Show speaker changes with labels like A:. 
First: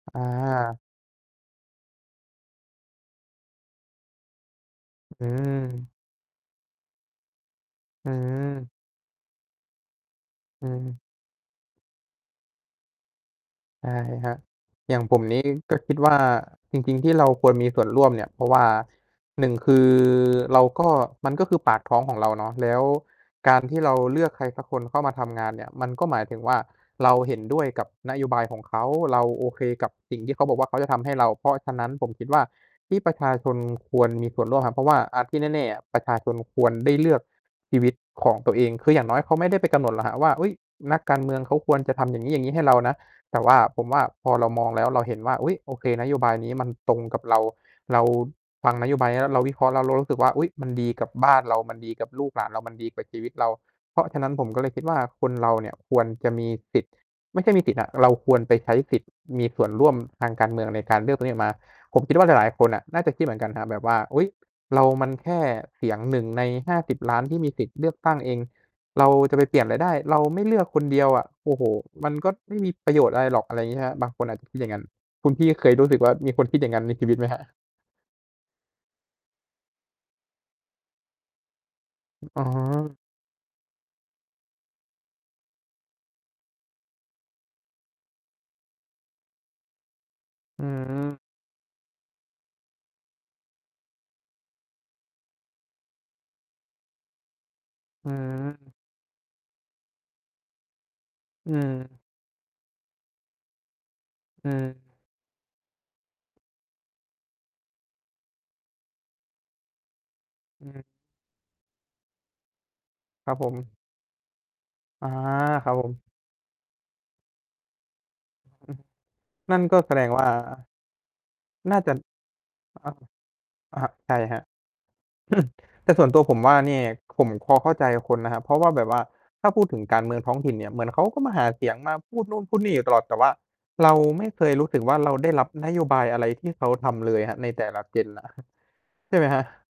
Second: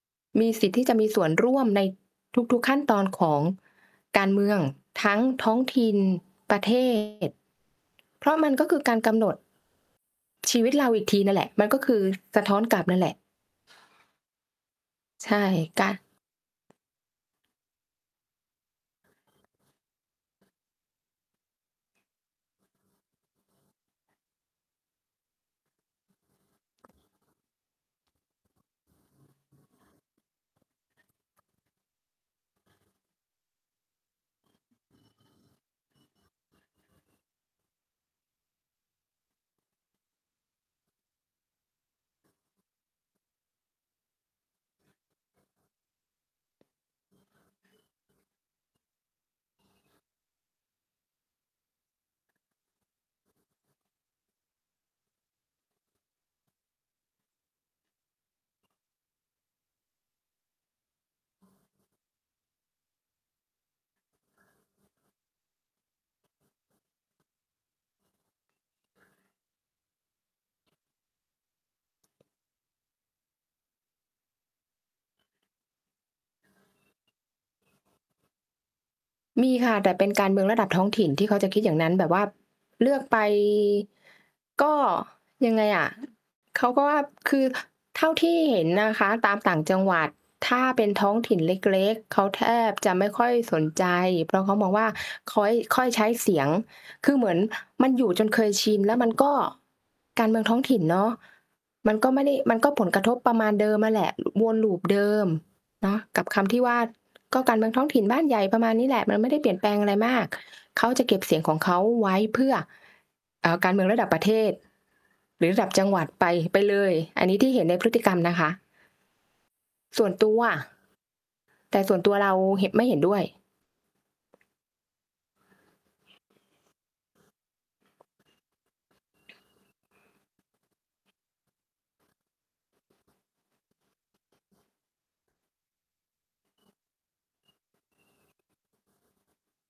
A: อ
B: มีสิทธิ
A: า
B: ์ที่จะมีส่วนร่วมในทุก ๆ ขั้นตอนของการเมือง ทั้ง
A: อื
B: ท้องถิ
A: อ
B: ่น ประ เทศ
A: อื
B: เพราะมันก็
A: ม
B: คือการกำหนด ชี
A: อื
B: วิตเราอ
A: ม
B: ีกทีนั่นแหละ มันก็คือสะท้อนกลับนั่นแหละ
A: ใช่ครับ อย่างผม
B: ใช
A: น
B: ่
A: ี้ก็
B: ก
A: คิดว่า จริง ๆ ที่เราควรมีส่วนร่วมเนี่ย เพราะว่า 1 คือเราก็ มันก็คือปากท้องของเราเนาะ แล้วการที่เราเลือกใครสักคนเข้ามาทำงานเนี่ย มันก็หมายถึงว่า เราเห็นด้วยกับนโยบายของเขา เราโอเคกับสิ่งที่เขาบอกว่า เขาจะทำให้เรา เพราะฉะนั้น ผมคิดว่าที่ประชาชนควรมีส่วนร่วมครับ เพราะว่า อ่า ที่แน่ ๆ อะ ประชาชนควรได้เลือกชีวิตของตัวเอง คืออย่างน้อยเขาไม่ได้ไปกำหนดหรอกครับว่า "อุ๊ย นักการเมืองเขาควรจะทำ อย่างงี้ ๆ ให้เรานะ" แต่ว่า ผมว่าพอเรามองแล้ว เราเห็นว่า "อุ๊ย โอเค นโยบายนี้มันตรงกับเรา" เราฟังนโยบายเนี้ยแล้ว เราวิเคราะห์แล้วเรารู้สึกว่า "อุ๊ย มันดีกับบ้านเรา มันดีกับลูกหลานเรา มันดีกับชีวิตเรา" เพราะฉะนั้น ผมก็เลยคิดว่า คนเราเนี่ยควรจะมีสิทธิ์ ไม่ใช่มีสิทธิ์อะ เราควรไปใช้สิทธิ์ มีส่วนร่วมทางการเมืองในการเลือกตัวนี้ออกมา ผมคิดว่าหลาย ๆ คนน่ะ น่าจะคิดเหมือนกันครับแบบว่า "อุ๊ย เรามันแค่เสียง 1 ใน 50 ล้านที่มีสิทธิ์เลือกตั้งเอง เราจะไปเปลี่ยนอะไรได้ เราไม่เลือกคนเดียวอะ โอ้โฮ มันก็ไม่มีประโยชน์อะไรหรอก" อะไรอย่างงี้ ใช่ไหมครับ บางคนอาจจะคิดอย่างงั้น คุณพี่เคยรู้สึกว่า มีคนคิดอย่างนั้นในชีวิตไหมครับ?
B: มีค่ะ แต่เป็นการเมืองระดับท้องถิ่นที่เขาจะคิดอย่างนั้น แบบว่า
A: อ อ๋อ
B: เลือกไป ก็ยังไงอะ เขาก็ว่า คือเท่าที่เห็นนะคะ ตามต่างจังหวัดถ้
A: อ
B: า
A: ื
B: เป็นท้
A: ม
B: องถิ่นเล็ก ๆ เขาแทบจะไม่ค่อยสนใจ เพราะเขามองว่า ค้อย ค่อยใช้เสียง คือเหมือนมันอย
A: อื
B: ู่จนเคยช
A: ม
B: ิน แล้วมันก็ การเมืองท้องถิ่นเนาะ
A: อื
B: มั
A: ม
B: นก็ไม่ได้ มันก็ผลกระทบประมาณเดิมนั่นแหละ ว
A: อื
B: น
A: อ
B: loop เดิม เนาะ กับคำที่ว่า "ก็การเมืองท้องถิ่น บ้านใหญ่" ประมาณนี้แหละ มันไม่ได้เปลี่ยนแปลงอะไรมาก
A: อ
B: เ
A: ือ
B: ขาจะเก็บเสียงของเขาไว้เพื่อ
A: ครับ
B: เอ
A: ผ
B: ่อ กา
A: ม
B: รเมืองระดับประเทศ
A: อา
B: หรือระด
A: ค
B: ั
A: ร
B: บ
A: ับ
B: จ
A: ผ
B: ังหว
A: ม
B: ัดไป ไปเลย อันนี้ที่เห็นในพฤติกรรมนะค
A: อือ
B: ะ
A: นั่นก็แส
B: ส
A: ด
B: ่
A: ง
B: วน
A: ว่
B: ต
A: า
B: ัว แ
A: น
B: ต
A: ่า
B: ่
A: จ
B: ส
A: ะ
B: ่วนตัวเราเหะ ไม่
A: อะ
B: เห็นด้วย
A: อะฮะ ใช่ครับ แต่ส่วนตัวผมว่า เนี่ย ผมพอเข้าใจกับคนนะครับ เพราะว่าแบบว่า ถ้าพูดถึงการเมืองท้องถิ่นเนี่ยเหมือนเขาก็มาหาเสียง มาพูดนู่นพูดนี่อยู่ตลอด แต่ว่าเราไม่เคยรู้สึกว่า เราได้รับนโยบายอะไรที่เขาทำเลยครับ ในแต่ละ gen อะ ใช่ไหมครับ?